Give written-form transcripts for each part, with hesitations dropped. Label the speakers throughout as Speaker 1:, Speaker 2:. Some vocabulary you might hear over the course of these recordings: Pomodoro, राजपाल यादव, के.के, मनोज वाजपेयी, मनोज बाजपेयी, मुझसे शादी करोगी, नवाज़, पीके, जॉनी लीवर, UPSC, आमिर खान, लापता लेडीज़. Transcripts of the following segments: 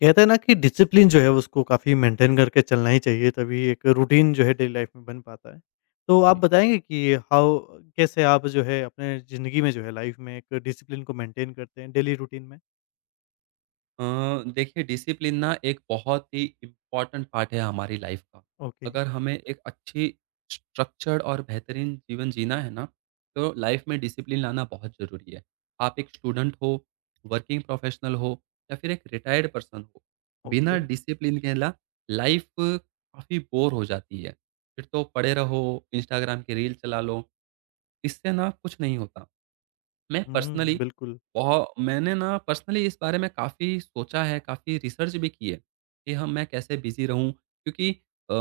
Speaker 1: कहते हैं ना कि discipline जो है उसको काफ़ी मेंटेन करके चलना ही चाहिए तभी एक रूटीन जो है डेली लाइफ में बन पाता है। तो आप
Speaker 2: जी।
Speaker 1: बताएँगे कि हाउ कैसे आप जो है अपने ज़िंदगी में जो है लाइफ में एक डिसिप्लिन को मेंटेन करते हैं डेली रूटीन में?
Speaker 2: अ, देखिए डिसिप्लिन ना एक बहुत ही इम्पोर्टेंट पार्ट है हमारी लाइफ का।
Speaker 1: ओके,
Speaker 2: अगर हमें एक अच्छी स्ट्रक्चर्ड और बेहतरीन जीवन जीना है ना, तो लाइफ में डिसिप्लिन लाना बहुत ज़रूरी है। आप एक स्टूडेंट हो, वर्किंग प्रोफेशनल हो या फिर एक रिटायर्ड पर्सन हो, बिना
Speaker 1: ओके।
Speaker 2: डिसिप्लिन के ना लाइफ काफ़ी बोर हो जाती है। फिर तो पड़े रहो, इंस्टाग्राम की रील चला लो, इससे ना कुछ नहीं होता। मैं पर्सनली
Speaker 1: हुँ, बिल्कुल।
Speaker 2: मैंने ना पर्सनली इस बारे में काफ़ी सोचा है, काफ़ी रिसर्च भी की है, कि हम मैं कैसे बिज़ी रहूँ? क्योंकि अ,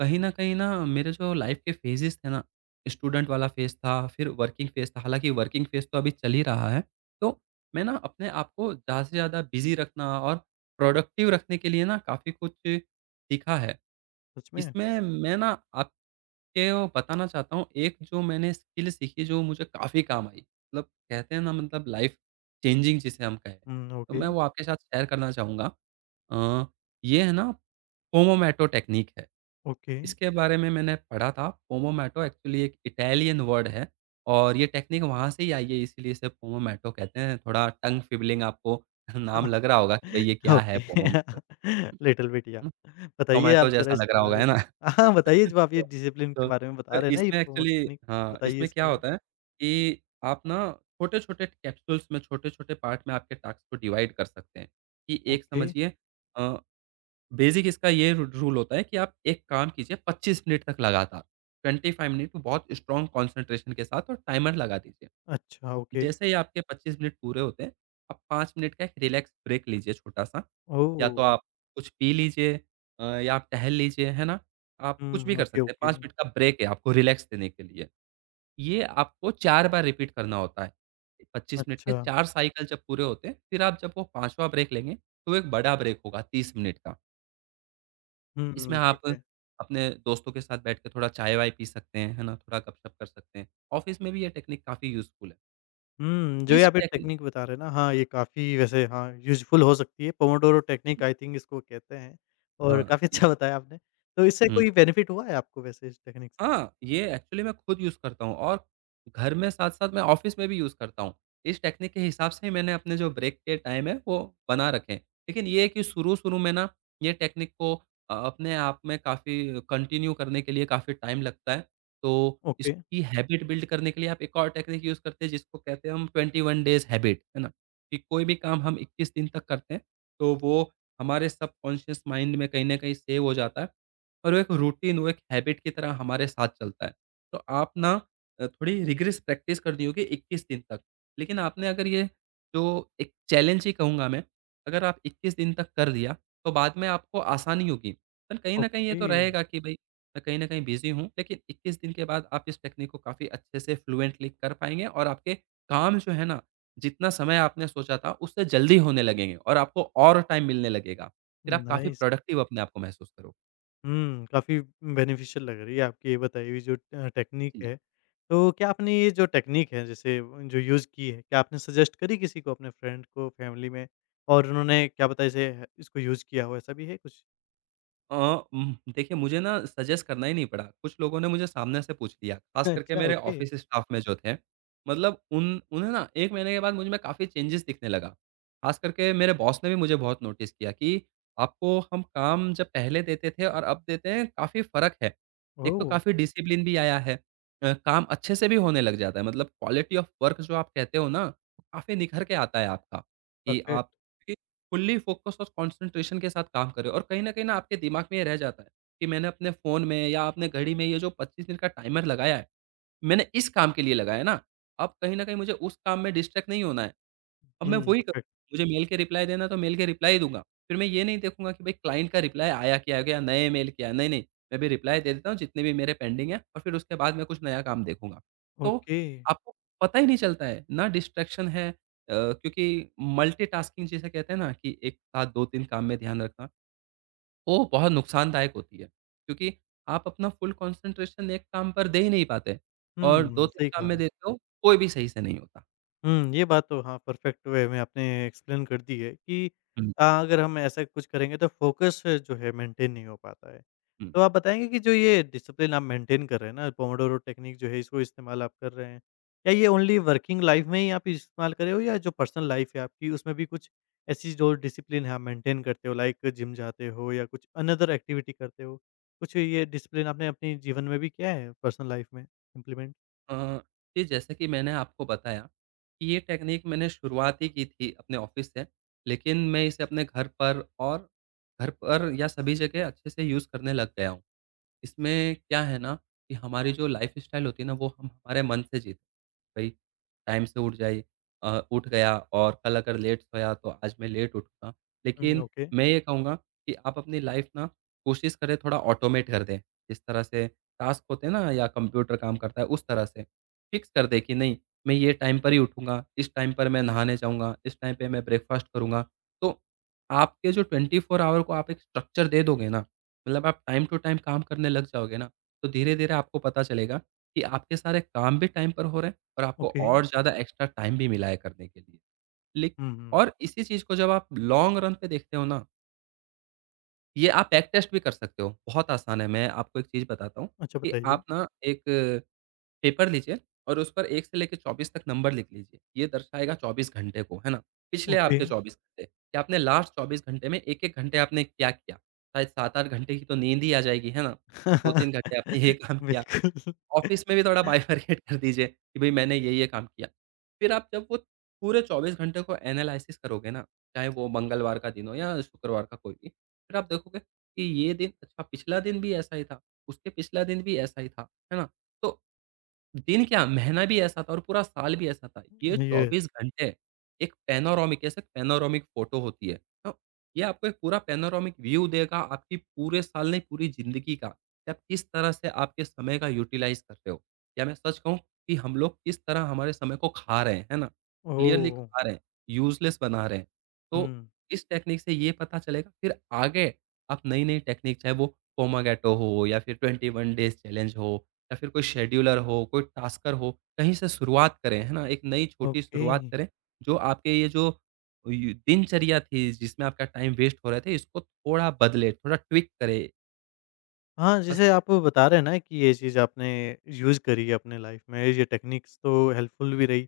Speaker 2: कहीं न कहीं ना मेरे जो लाइफ़ के फेजेज़ थे ना, स्टूडेंट वाला फेज़ था, फिर वर्किंग फेज़ था, हालाँकि वर्किंग फेज़ तो अभी चल ही रहा है। तो मैं ना अपने आप को ज़्यादा से ज़्यादा बिज़ी रखना और प्रोडक्टिव रखने के लिए ना काफ़ी कुछ सीखा है।
Speaker 1: सच में?
Speaker 2: इसमें मैं ना आप ये वो बताना चाहता हूँ, एक जो मैंने स्किल सीखी जो मुझे काफ़ी काम आई। मतलब कहते हैं ना मतलब लाइफ़ चेंजिंग जिसे हम कहें,
Speaker 1: हुँ,
Speaker 2: तो
Speaker 1: ओके,
Speaker 2: मैं वो आपके साथ शेयर करना चाहूँगा। अ, ये है ना पोमोमैटो टेक्नीक है,
Speaker 1: ओके।
Speaker 2: इसके बारे में मैंने पढ़ा था। पोमोमैटो एक्चुअली एक इटालियन वर्ड है और ये टेक्नीक वहाँ से ही आई है इसीलिए इसे पोमोमैटो कहते हैं। थोड़ा टंग फिबलिंग आपको नाम
Speaker 1: हाँ,
Speaker 2: लग रहा होगा कि भई ये क्या है
Speaker 1: ओके।
Speaker 2: पोमोमैटो, है
Speaker 1: लिटिल बिट या।
Speaker 2: ना?
Speaker 1: बताइए
Speaker 2: टोमेटो
Speaker 1: आप ज़रा
Speaker 2: जैसा लग
Speaker 1: इसके
Speaker 2: रहा होगा,
Speaker 1: बारे
Speaker 2: है ना?
Speaker 1: में? हाँ, बताइए जो आप ये
Speaker 2: हुआ।
Speaker 1: डिसिप्लिन
Speaker 2: तो
Speaker 1: के बारे में बता रहे हैं ना ये
Speaker 2: इसमें
Speaker 1: पोमो
Speaker 2: एक्चुअली
Speaker 1: टेक्निक
Speaker 2: हाँ,
Speaker 1: बताइए
Speaker 2: इसमें क्या
Speaker 1: इसके बारे में?
Speaker 2: होता है कि आप ना छोटे-छोटे कैप्सूल्स में, छोटे-छोटे पार्ट में आपके टास्क को डिवाइड कर सकते हैं, कि एक
Speaker 1: ओके,
Speaker 2: समझिए अ, बेसिक इसका ये रू रूल होता है कि आप एक काम कीजिए 25 मिनट तक लगातार, 25 मिनट बहुत स्ट्रॉन्ग कंसंट्रेशन के साथ और टाइमर लगा दीजिए।
Speaker 1: अच्छा ओके।
Speaker 2: जैसे ही आपके 25 मिनट पूरे होते हैं, आप 5 मिनट का एक रिलैक्स ब्रेक लीजिए छोटा-सा। या तो
Speaker 1: ओह!
Speaker 2: आप कुछ पी लीजिए या आप टहल लीजिए, है ना? आप कुछ भी
Speaker 1: हुँ,
Speaker 2: कर
Speaker 1: ओके,
Speaker 2: सकते हैं,
Speaker 1: ओके।
Speaker 2: 5 मिनट का ब्रेक है आपको रिलैक्स देने के लिए। ये आपको 4 बार रिपीट करना होता है। 25 मिनट के
Speaker 1: अच्छा।
Speaker 2: 4 साइकिल जब पूरे होते हैं, फिर आप जब वो 5वाँ ब्रेक लेंगे, तो वो एक बड़ा ब्रेक होगा 30 मिनट का।
Speaker 1: हुँ, हुँ,
Speaker 2: इसमें आप
Speaker 1: ठीक है।
Speaker 2: अपने दोस्तों के साथ बैठ के थोड़ा चाय-वाय पी सकते हैं, है ना? थोड़ा गपशप कर सकते हैं। ऑफ़िस में भी ये टेक्नीक काफ़ी यूज़फुल है।
Speaker 1: हुँ, जो ये
Speaker 2: इस
Speaker 1: आप एक
Speaker 2: टेक्नी
Speaker 1: टेक्नीक बता रहे हैं ना, हाँ, ये काफ़ी वैसे हाँ, यूज़फुल हो सकती है। पोमोडोरो टेक्नीक आई थिंक इसको कहते हैं और
Speaker 2: हाँ
Speaker 1: काफ़ी
Speaker 2: जी।
Speaker 1: अच्छा बताया आपने। तो इससे
Speaker 2: हुँ।
Speaker 1: कोई बेनिफिट हुआ है आपको वैसे इस टेक्नीक से?
Speaker 2: हाँ, ये एक्चुअली मैं खुद यूज़ करता हूँ और घर में साथ-साथ मैं ऑफ़िस में भी यूज़ करता हूँ। इस टेक्निक के हिसाब से ही मैंने अपने जो ब्रेक के टाइम है वो बना रखे हैं। लेकिन ये है कि शुरू-शुरू में ना ये टेक्निक को अपने आप में काफ़ी कंटिन्यू करने के लिए काफ़ी टाइम लगता है। तो
Speaker 1: ओके,
Speaker 2: इसकी हैबिट बिल्ड करने के लिए आप एक और टेक्निक यूज़ करते हैं जिसको कहते हैं हम 21 डेज़ हैबिट, है ना? कि कोई भी काम हम 21 दिन तक करते हैं, तो वो हमारे सबकॉन्शियस माइंड में कहीं न कहीं सेव हो जाता है। और वो एक रूटीन, वो एक हैबिट की तरह हमारे साथ चलता है। तो आप ना थोड़ी रिग्रेस प्रैक्टिस करनी होगी 21 दिन तक। लेकिन आपने अगर ये जो एक चैलेंज ही कहूँगा मैं, अगर आप 21 दिन तक कर लिया, तो बाद में आपको आसानी होगी। पर कहीं न कहीं ये
Speaker 1: ओके।
Speaker 2: तो रहेगा कि भई, मैं कहीं न कहीं बिज़ी हूँ, लेकिन 21 दिन के बाद आप इस टेक्निक को काफ़ी अच्छे से फ्लुएंटली कर पाएँगे और आपके काम जो है ना, जितना समय आपने सोचा था, उससे जल्दी होने लगेंगे और आपको और टाइम मिलने लगेगा। फिर आप काफ़ी
Speaker 1: नाइस।
Speaker 2: प्रोडक्टिव अपने आप को महसूस करोगे।
Speaker 1: हुँ, काफ़ी बेनिफिशियल लग रही है आपकी ये बताई हुई जो टेक्नीक
Speaker 2: जी।
Speaker 1: है। तो क्या आपने ये जो टेक्नीक है जैसे जो यूज़ की है, क्या आपने सजेस्ट करी किसी को अपने फ्रेंड को, फैमिली में और उन्होंने क्या पता इसे इसको यूज़ किया हो ऐसा भी है कुछ?
Speaker 2: अ, देखिए मुझे ना सजेस्ट करना ही नहीं पड़ा, कुछ लोगों ने मुझे सामने से पूछ लिया, ख़ास करके
Speaker 1: अच्छा
Speaker 2: मेरे
Speaker 1: ओके,
Speaker 2: ऑफ़िस स्टाफ़ में जो थे। मतलब उन उन्हें ना 1 महीने के बाद मुझ में काफ़ी चेंजेस दिखने लगा। ख़ास करके मेरे बॉस ने भी मुझे बहुत नोटिस किया कि आपको हम काम जब पहले देते थे और अब देते हैं, काफ़ी फ़र्क है। एक तो
Speaker 1: ओह!
Speaker 2: काफ़ी डिसिप्लिन भी आया है। काम अच्छे से भी होने लग जाता है, मतलब क्वालिटी ऑफ़ वर्क जो आप कहते हो ना, काफ़ी निखर के आता है आपका, कि
Speaker 1: परफेक्ट
Speaker 2: आप फुल्ली फ़ोकस और कॉन्सन्ट्रेशन के साथ काम करें और कहीं न कहीं ना आपके दिमाग में ये रह जाता है कि मैंने अपने फ़ोन में या अपने घड़ी में ये जो 25 मिनट का टाइमर लगाया है, मैंने इस काम के लिए लगाया है ना। अब कहीं न कहीं मुझे उस काम में डिस्ट्रैक्ट नहीं होना है। अब मैं
Speaker 1: हुँ,
Speaker 2: वही करूँ,
Speaker 1: परफेक्ट
Speaker 2: मुझे मेल के रिप्लाई देना है, तो मेल के रिप्लाई दूँगा। फिर मैं ये नहीं देखूँगा कि भाई क्लाइंट का रिप्लाई आया क्या गया, नए मेल क्या नहीं, नहीं, मैं भी रिप्लाई दे देता हूँ जितने भी मेरे पेंडिंग हैं और फिर उसके बाद मैं कुछ नया काम देखूँगा। तो
Speaker 1: ओके।
Speaker 2: आपको पता ही नहीं चलता है, ना डिस्ट्रैक्शन है क्योंकि मल्टीटास्किंग जिसे कहते हैं ना कि एक साथ 2-3 काम में ध्यान रखना, वो बहुत नुकसानदायक होती है। क्योंकि आप अपना फुल कंसंट्रेशन एक काम पर दे ही नहीं पाते और
Speaker 1: हुँ,
Speaker 2: 2-3
Speaker 1: सही
Speaker 2: काम में
Speaker 1: कहा।
Speaker 2: देते हो, कोई भी सही से नहीं होता।
Speaker 1: हुँ, ये बात तो हाँ, परफेक्ट वे में आपने एक्सप्लेन कर दी है कि
Speaker 2: हुँ,
Speaker 1: अगर हम ऐसा कुछ करेंगे तो फ़ोकस जो है मेंटेन नहीं हो पाता है।
Speaker 2: हुँ।
Speaker 1: तो आप बताएँगे कि जो ये डिसिप्लिन आप मेंटेन कर रहे हैं ना, पोमोडोरो टेक्निक जो है इसको इस्तेमाल आप कर रहे हैं, क्या ये ओनली वर्किंग लाइफ़ में ही आप इस्तेमाल कर रहे हो या जो पर्सनल लाइफ़ है आपकी उसमें भी कुछ ऐसी जो डिसिप्लिन है आप मेंटेन करते हो लाइक जिम जाते हो या कुछ अनदर एक्टिविटी करते हो? कुछ ये डिसिप्लिन आपने अपने जीवन में भी किया है पर्सनल लाइफ़ में इम्प्लीमेंट?
Speaker 2: अ, जी, जैसे कि मैंने आपको बताया कि ये टेक्नीक मैंने शुरुआत ही की थी अपने ऑफ़िस से, लेकिन मैं इसे अपने घर पर और घर पर या सभी जगह अच्छे से यूज़ करने लग गया हूँ। इसमें क्या है ना कि हमारी जो लाइफ़स्टाइल होती है ना, वो हम हमारे मन से जीते। भाई टाइम से उठ जाइए उठ गया और कल अगर लेट सोया तो आज मैं लेट उठूँगा।
Speaker 1: हुँ,
Speaker 2: लेकिन
Speaker 1: ओके,
Speaker 2: मैं ये कहूँगा कि आप अपनी लाइफ़ ना कोशिश करें थोड़ा ऑटोमेट कर दें। जिस तरह से टास्क होते हैं ना या कंप्यूटर काम करता है उस तरह से। फ़िक्स कर दें कि नहीं मैं ये टाइम पर ही उठूँगा, इस टाइम पर मैं नहाने जाऊँगा, इस टाइम पे मैं ब्रेकफ़ास्ट करूँगा। तो आपके जो 24 आवर को आप एक स्ट्रक्चर दे दोगे ना मतलब आप टाइम टू टाइम काम करने लग जाओगे ना, तो धीरे-धीरे आपको पता चलेगा कि आपके सारे काम भी टाइम पर हो रहे हैं और आपको
Speaker 1: ओके।
Speaker 2: और ज़्यादा एक्स्ट्रा टाइम भी मिला है करने के लिए। लेक
Speaker 1: हुँ, हुँ।
Speaker 2: और इसी चीज़ को जब आप लॉन्ग रन पे देखते हो ना, ये आप बैक टेस्ट भी कर सकते हो। बहुत आसान है, मैं आपको एक चीज़ बताता हूँ
Speaker 1: अच्छा
Speaker 2: कि
Speaker 1: बताइए।
Speaker 2: आप ना एक पेपर लीजिए और उस पर 1 से लेके 24 तक नंबर लिख लीजिए। ये दर्शाएगा 24 घंटे को, है ना? पिछले
Speaker 1: ओके।
Speaker 2: आपके 24 घंटे कि आपने लास्ट 24 घंटे में 1-1 घंटे आपने क्या किया? शायद 7-8 घंटे की तो नींद ही आ जाएगी, है ना? 2-3 घंटे आपने ये काम किया।
Speaker 1: बिल्कुल।
Speaker 2: ऑफ़िस में भी थोड़ा बाइफरकेट कर दीजिए कि भई मैंने ये-ये काम किया। फिर आप जब वो पूरे 24 घंटे को एनालाइसिस करोगे ना, चाहे वो मंगलवार का दिन हो या शुक्रवार का कोई भी, फिर आप देखोगे कि ये दिन अच्छा पिछला दिन भी ऐसा ही था, उसके पिछला दिन भी ऐसा ही था, है ना? तो दिन क्या महीना भी ऐसा था और पूरा साल भी ऐसा था। ये
Speaker 1: ये
Speaker 2: 24 घंटे एक पैनोरामिक ऐसे पैनोरामिक फ़ोटो होती है। तो ये आपको एक पूरा पैनोरामिक व्यू देगा आपकी पूरे साल नहीं पूरी ज़िंदगी का। कि आप किस तरह से आपके समय का यूटिलाइज़ कर रहे हो। या मैं सच कहूँ कि हम लोग किस तरह हमारे समय को खा रहे हैं, है ना? क्लियरली
Speaker 1: ओह!
Speaker 2: खा रहे हैं, यूज़लेस बना रहे हैं। तो
Speaker 1: हुँ,
Speaker 2: इस टेक्निक से ये पता चलेगा फिर आगे आप नई-नई टेक्निक चाहे वो पोमागैट्रो हो या फिर 21 डेज़ चैलेंज हो या फिर कोई शेड्यूलर हो, कोई टास्कर हो, कहीं से शुरुआत करें, है ना? एक नई छोटी
Speaker 1: ओके।
Speaker 2: शुरुआत करें, जो आपके ये जो यू दिनचर्या थी, जिसमें आपका टाइम वेस्ट हो रहे थे, इसको थोड़ा बदले, थोड़ा ट्विक करे।
Speaker 1: हाँ,
Speaker 2: बस
Speaker 1: जैसे आप बता रहे हैं ना कि ये चीज़ आपने यूज़ करी है अपने लाइफ़ में, ये टेक्निक्स तो हेल्पफुल भी रही।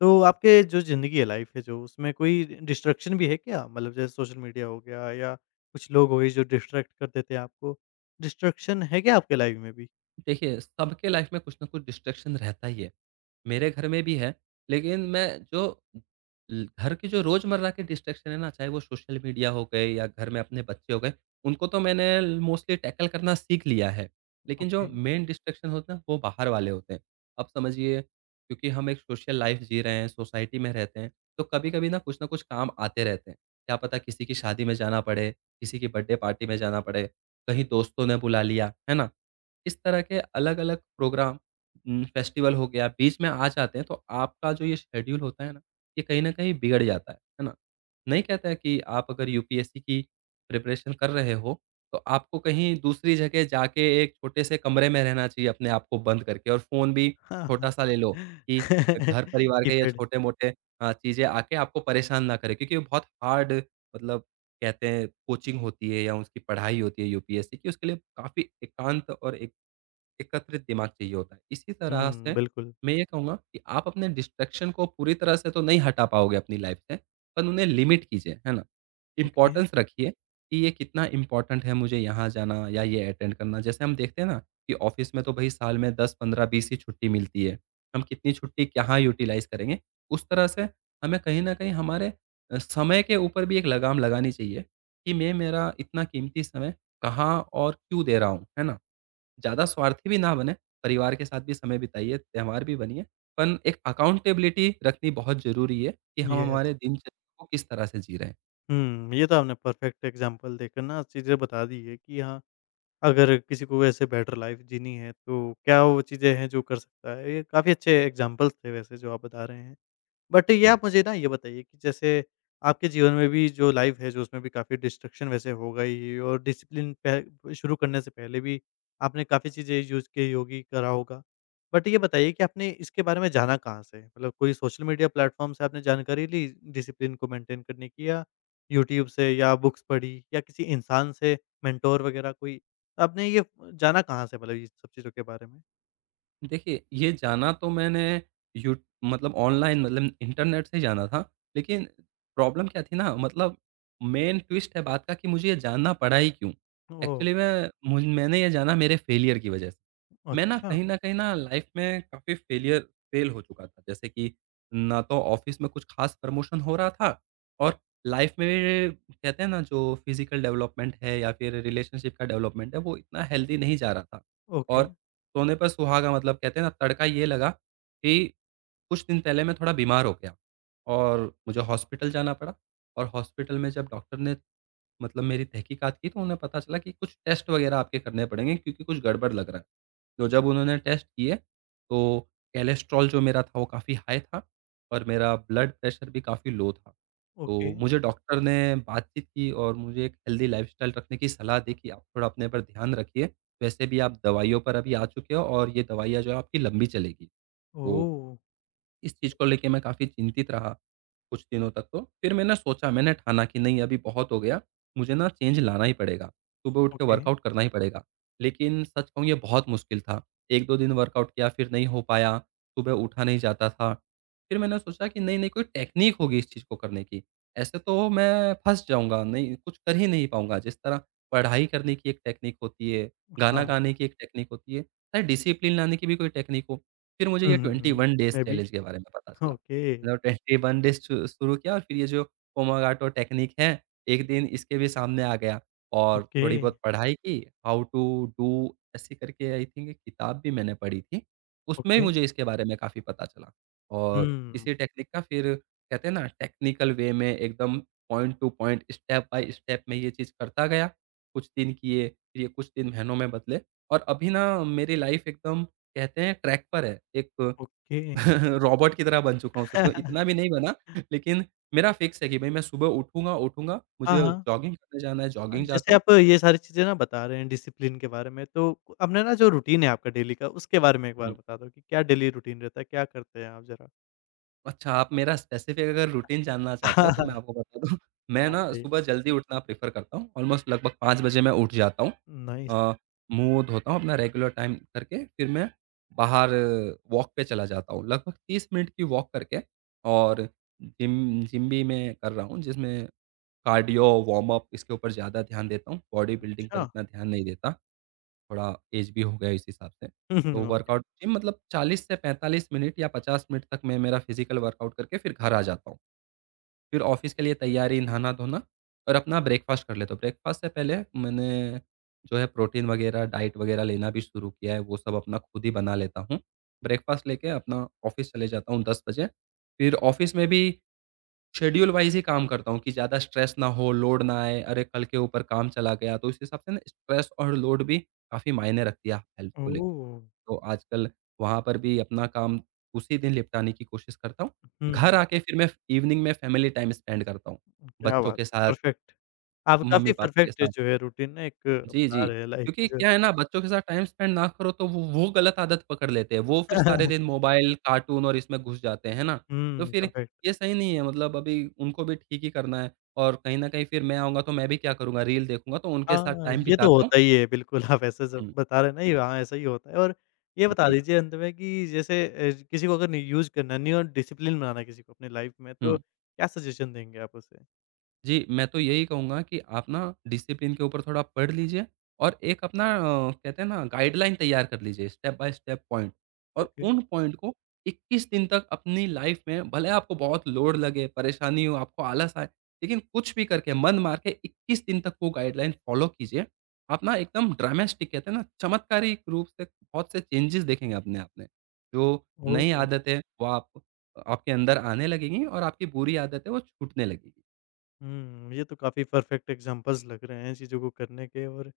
Speaker 1: तो आपके जो ज़िंदगी है, लाइफ़ है जो, उसमें कोई डिस्ट्रैक्शन भी है क्या? मतलब जैसे सोशल मीडिया हो गया या कुछ लोग हो गए जो डिस्ट्रैक्ट कर देते हैं आपको। डिस्ट्रैक्शन है क्या आपके लाइफ़ में भी?
Speaker 2: देखिए, सबके लाइफ़ में कुछ ना कुछ डिस्ट्रैक्शन रहता ही है। मेरे घर में भी है, लेकिन मैं जो ल घर की जो रोज़मर्रा के डिस्ट्रैक्शन है ना, चाहे वो सोशल मीडिया हो गए या घर में अपने बच्चे हो गए, उनको तो मैंने मोस्टली टैकल करना सीख लिया है। लेकिन जो
Speaker 1: ओके।
Speaker 2: मेन डिस्ट्रैक्शन होते हैं, वो बाहर वाले होते हैं। अब समझिए क्योंकि हम एक सोशल लाइफ़ जी रहे हैं, सोसाइटी में रहते हैं, तो कभी-कभी ना कुछ काम आते रहते हैं। क्या पता किसी की शादी में जाना पड़े, किसी की बर्थडे पार्टी में जाना पड़े, कहीं दोस्तों ने बुला लिया, है ना? इस तरह के अलग-अलग प्रोग्राम फेस्टिवल हो गया, बीच में आ जाते हैं, तो आपका जो ये शेड्यूल होता है ना, ये कहीं न कहीं बिगड़ जाता है ना? नहीं कहते हैं कि आप अगर यूपीएससी की प्रिपरेशन कर रहे हो, तो आपको कहीं दूसरी जगह जाके एक छोटे से कमरे में रहना चाहिए, अपने आप को बंद करके, और फ़ोन भी
Speaker 1: हाँ, हाँ।
Speaker 2: छोटा-सा ले लो कि घर-परिवार के ये
Speaker 1: कीपैड
Speaker 2: छोटे-मोटे चीज़ें आके आपको परेशान ना करें, क्योंकि वो बहुत हार्ड, मतलब कहते हैं, कोचिंग होती है या उसकी पढ़ाई होती है यूपीएससी की, उसके लिए काफ़ी एकांत और एक एकत्रित दिमाग चाहिए होता है। इसी तरह
Speaker 1: हुँ,
Speaker 2: से
Speaker 1: बिल्कुल।
Speaker 2: मैं ये कहूँगा कि आप अपने डिस्ट्रैक्शन को पूरी तरह से तो नहीं हटा पाओगे अपनी लाइफ़ से, पर उन्हें लिमिट कीजिए, है ना?
Speaker 1: ओके,
Speaker 2: इम्पोर्टेंस रखिए कि ये कितना इम्पोर्टेंट है, मुझे यहाँ जाना या ये अटेंड करना। जैसे हम देखते हैं ना कि ऑफ़िस में तो भई, साल में 10, 15, 20 ही छुट्टी मिलती है। हम कितनी छुट्टी कहाँ यूटिलाइज़ करेंगे? उस तरह से हमें कहीं न कहीं हमारे समय के ऊपर भी एक लगाम लगानी चाहिए कि मैं मेरा इतना कीमती समय कहाँ और क्यों दे रहा हूँ, है ना? ज़्यादा स्वार्थी भी ना बने, परिवार के साथ भी समय बिताइए, त्यौहार भी बनिए, पण एक अकाउंटेबिलिटी रखनी बहुत ज़रूरी है कि हम
Speaker 1: यस।
Speaker 2: हमारे दिनचर्या को किस तरह से जी रहे हैं।
Speaker 1: हुँ, ये तो आपने परफेक्ट एग्ज़ाम्पल देकर ना चीज़ें बता दी है कि हाँ, अगर किसी को वैसे बेटर लाइफ़ जीनी है, तो क्या वो चीज़ें हैं जो कर सकता है। ये काफ़ी अच्छे एग्ज़ाम्पल्स थे वैसे जो आप बता रहे हैं। बट ये
Speaker 2: जी।
Speaker 1: आप मुझे ना ये बताइए कि जैसे आपके जीवन में भी जो लाइफ है, जो उसमें भी काफ़ी डिस्ट्रैक्शन वैसे हो गई और डिसिप्लिन पह शुरू करने से पहले भी आपने काफ़ी चीज़ें यूज़ की होगी, करा होगा। बट ये बताइए कि आपने इसके बारे में जाना कहाँ से? मतलब कोई सोशल मीडिया प्लेटफ़ॉर्म से आपने जानकारी ली डिसिप्लिन को मेंटेन करने की या यूट्यूब से या बुक्स पढ़ी या किसी इंसान से मेंटोर वगैरह कोई? आपने ये जाना कहाँ से मतलब ये सब चीज़ों के बारे में?
Speaker 2: देखिए, ये जाना तो मैंने यू मतलब ऑनलाइन, मतलब इंटरनेट से जाना था, लेकिन प्रॉब्लम क्या थी ना, मतलब मेन ट्विस्ट है बात का कि मुझे ये जानना पड़ा ही क्यों?
Speaker 1: ओह!
Speaker 2: एक्चुअली मैंने ये जाना मेरे फेलियर की वजह से। मैं ना
Speaker 1: अच्छा।
Speaker 2: कहीं न कहीं ना लाइफ़ में काफ़ी फेल हो चुका था। जैसे कि ना तो ऑफ़िस में कुछ ख़ास प्रमोशन हो रहा था, और लाइफ़ में कहते हैं ना, जो फ़िज़िकल डेवलपमेंट है या फिर रिलेशनशिप का डेवलपमेंट है, वो इतना हेल्दी नहीं जा रहा था। और
Speaker 1: ओके,
Speaker 2: सोने पर सुहागा, मतलब कहते हैं ना, तड़का ये लगा कि कुछ दिन पहले मैं थोड़ा बीमार हो गया और मुझे हॉस्पिटल जाना पड़ा, और हॉस्पिटल में जब डॉक्टर ने, मतलब मेरी तहकीकात की, तो उन्हें पता चला कि कुछ टेस्ट वग़ैरह आपके करने पड़ेंगे, क्योंकि कुछ गड़बड़ लग रहा है। तो जब उन्होंने टेस्ट किए, तो कोलेस्ट्रॉल जो मेरा था वो काफ़ी हाई था, और मेरा ब्लड प्रेशर भी काफ़ी लो था। तो
Speaker 1: ओके।
Speaker 2: मुझे डॉक्टर ने बातचीत की और मुझे एक हेल्दी लाइफ़स्टाइल रखने की सलाह दी कि आप थोड़ा अपने पर ध्यान रखिए। वैसे भी आप दवाइयों पर अभी आ चुके हो और ये दवाइयाँ जो है आपकी लंबी चलेगी। तो
Speaker 1: ओह!
Speaker 2: इस चीज़ को लेके मैं काफ़ी चिंतित रहा कुछ दिनों तक तो। फिर मैंने सोचा, मैंने ठाना कि नहीं, अभी बहुत हो गया, मुझे ना चेंज लाना ही पड़ेगा। सुबह उठ के
Speaker 1: ओके।
Speaker 2: वर्कआउट करना ही पड़ेगा। लेकिन सच कहूँ, ये बहुत मुश्किल था। 1-2 दिन वर्कआउट किया, फिर नहीं हो पाया, सुबह उठा नहीं जाता था। फिर मैंने सोचा कि नहीं, नहीं, कोई टेक्नीक होगी इस चीज़ को करने की। ऐसे तो मैं फँस जाऊँगा, नहीं कुछ कर ही नहीं पाऊँगा। जिस तरह पढ़ाई करने की एक टेक्नीक होती है, गाना
Speaker 1: हाँ।
Speaker 2: गाने की एक टेक्नीक होती है, शायद डिसिप्लिन लाने की भी कोई टेक्नीक हो। फिर मुझे
Speaker 1: हुँ,
Speaker 2: ये
Speaker 1: हुँ, हुँ।
Speaker 2: 21 डेज़
Speaker 1: मैं भी
Speaker 2: चैलेंज के बारे में पता चला।
Speaker 1: ओके,
Speaker 2: मतलब 21 डेज़ शु शुरू किया, और फिर ये जो पोमोगाटो टेक्निक है, एक दिन इसके भी सामने आ गया, और
Speaker 1: ओके,
Speaker 2: थोड़ी बहुत पढ़ाई की, हाउ टू डू ऐसे करके, आई थिंक एक किताब भी मैंने पढ़ी थी। उसमें भी
Speaker 1: ओके।
Speaker 2: मुझे इसके बारे में काफ़ी पता चला, और
Speaker 1: हुँ,
Speaker 2: इसी टेक्निक का फिर, कहते हैं ना, टेक्निकल वे में एकदम point to point, step by step मैं ये चीज़ करता गया। कुछ दिन किए, फिर ये कुछ दिन महीनों में बदले, और अभी ना मेरी लाइफ़ एकदम, कहते हैं, ट्रैक पर है। एक
Speaker 1: ओके।
Speaker 2: रोबोट की तरह बन चुका हूँ सच में, इतना भी नहीं बना, लेकिन मेरा फिक्स है कि भई मैं सुबह उठूँगा, उठूँगा,
Speaker 1: हाँ,
Speaker 2: मुझे
Speaker 1: हाँ।
Speaker 2: जॉगिंग करने जाना है, जॉगिंग जाता
Speaker 1: जैसे
Speaker 2: हूँ।
Speaker 1: आप ये सारी चीज़ें ना बता रहे हैं डिसिप्लिन के बारे में, तो अब ना ना जो रूटीन है आपका डेली का, उसके बारे में एक बार
Speaker 2: हुँ।
Speaker 1: बता दो कि क्या डेली रूटीन रहता है? क्या करते हैं आप ज़रा?
Speaker 2: अच्छा, आप मेरा स्पेसिफ़िक अगर रूटीन जानना चाहते हो तो मैं आपको बता दूँ, मैं
Speaker 1: आप
Speaker 2: ना
Speaker 1: बताइए।
Speaker 2: सुबह जल्दी उठना प्रेफ़र करता हूँ। ऑलमोस्ट लगभग 5 बजे मैं उठ जाता हूँ।
Speaker 1: नाइस।
Speaker 2: अ, मुँह धोता हूँ अपना रेगुलर टाइम करके, फिर मैं बाहर वॉक पे चला जाता हूँ। लगभग 30 मिनट की वॉक करके, और जिम जिम भी मैं कर रहा हूँ, जिसमें कार्डियो, वार्म अप, इसके ऊपर ज़्यादा ध्यान देता हूँ, बॉडी बिल्डिंग पर
Speaker 1: अच्छा।
Speaker 2: इतना ध्यान नहीं देता, थोड़ा एज भी हो गया इस हिसाब से।
Speaker 1: हुँ, हुँ,
Speaker 2: तो
Speaker 1: ओके।
Speaker 2: वर्कआउट जिम मतलब 40 से 45 मिनट या 50 मिनट तक मैं मेरा फिज़िकल वर्कआउट करके फिर घर आ जाता हूँ। फिर ऑफ़िस के लिए तैयारी, नहाना-धोना और अपना ब्रेकफ़ास्ट कर लेता हूँ। ब्रेकफ़ास्ट से पहले मैंने जो है प्रोटीन वगैरह, डाइट वगैरह लेना भी शुरू किया है, वो सब अपना खुद ही बना लेता हूँ। ब्रेकफ़ास्ट लेके अपना ऑफ़िस चले जाता हूँ 10 बजे, फिर ऑफ़िस में भी शेड्यूल वाइज़ ही काम करता हूँ कि ज़्यादा स्ट्रेस ना हो, लोड ना आए, अरे, कल के ऊपर काम चला गया, तो इस हिसाब से ना स्ट्रेस और लोड भी काफ़ी मायने रखती है हेल्थ को लेके।
Speaker 1: ओह!
Speaker 2: तो आजकल वहाँ पर भी अपना काम उसी दिन निपटाने की कोशिश करता हूँ। घर
Speaker 1: हुँ,
Speaker 2: आके फिर मैं इवनिंग में फैमिली टाइम स्पेंड करता हूँ,
Speaker 1: क्या
Speaker 2: बच्चों
Speaker 1: बात
Speaker 2: के
Speaker 1: है।
Speaker 2: साथ,
Speaker 1: परफेक्ट। आप काफ़ी
Speaker 2: मम्मी-पापा के
Speaker 1: परफेक्ट
Speaker 2: साथ।
Speaker 1: जो है रूटीन ना एक
Speaker 2: जी, जी।
Speaker 1: अपना रहे हैं लाइफ
Speaker 2: क्योंकि
Speaker 1: में जो
Speaker 2: क्या है ना, बच्चों के साथ टाइम स्पेंड ना करो तो वो गलत आदत पकड़ लेते हैं। वो फिर सारे दिन मोबाइल, कार्टून और इसमें घुस जाते हैं, है ना? तो
Speaker 1: हुँ,
Speaker 2: फिर
Speaker 1: परफेक्ट।
Speaker 2: ये सही नहीं है, मतलब अभी उनको भी ठीक ही करना है, और कहीं न कहीं फिर मैं आऊँगा तो मैं भी क्या करूँगा, रील देखूँगा, तो उनके साथ
Speaker 1: हाँ,
Speaker 2: टाइम
Speaker 1: ये तो
Speaker 2: बिताता हूँ।
Speaker 1: होता ही है बिल्कुल आप ऐसे सब
Speaker 2: हुँ,
Speaker 1: बता रहे हैं ना ये
Speaker 2: हुँ।
Speaker 1: हाँ, ऐसा ही होता है और ये बता
Speaker 2: जी,
Speaker 1: दीजिए अंत में कि जैसे किसी को अगर नहीं यूज़ करना नहीं और डिसिप्लिन बनाना है किसी को अपनी लाइफ़ में
Speaker 2: हुँ।
Speaker 1: तो क्या सजेशन देंगे आप उसे?
Speaker 2: जी, मैं तो यही कहूँगा कि आप ना डिसिप्लिन के ऊपर थोड़ा पढ़ लीजिए, और एक अपना कहते हैं ना, गाइडलाइन तैयार कर लीजिए, स्टेप बाय स्टेप पॉइंट, और
Speaker 1: ओके,
Speaker 2: उन पॉइंट को 21 दिन तक अपनी लाइफ में, भले आपको बहुत लोड लगे, परेशानी हो, आपको आलस आए, लेकिन कुछ भी करके मन मार के 21 दिन तक वो गाइडलाइन फॉलो कीजिए। आप ना एकदम ड्रामेस्टिक, कहते हैं ना, चमत्कारिक रूप से बहुत से चेंजेस देखेंगे अपने आप में। जो
Speaker 1: ओह!
Speaker 2: नई आदतें वो आप आपके अंदर आने लगेंगी, और आपकी बुरी आदतें वो छूटने लगेगी।
Speaker 1: हुँ, ये तो काफ़ी परफेक्ट एग्ज़ाम्पल्स लग रहे हैं चीज़ों को करने के और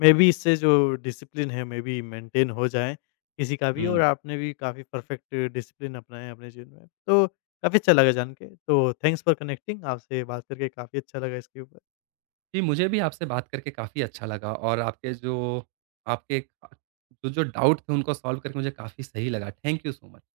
Speaker 1: मे बी इससे जो डिसिप्लिन है मे बी मेंटेन हो जाए किसी का भी और
Speaker 2: हुँ।
Speaker 1: आपने भी काफ़ी परफेक्ट डिसिप्लिन अपनाया है अपने जीवन में। तो काफ़ी अच्छा लगा जान के, तो थैंक्स फॉर कनेक्टिंग आपसे बात करके काफ़ी अच्छा लगा इसके ऊपर।
Speaker 2: जी, मुझे भी आपसे बात करके काफ़ी अच्छा लगा, और आपके जो जो डाउट थे उनको सॉल्व करके मुझे काफ़ी सही लगा। Thank you so much.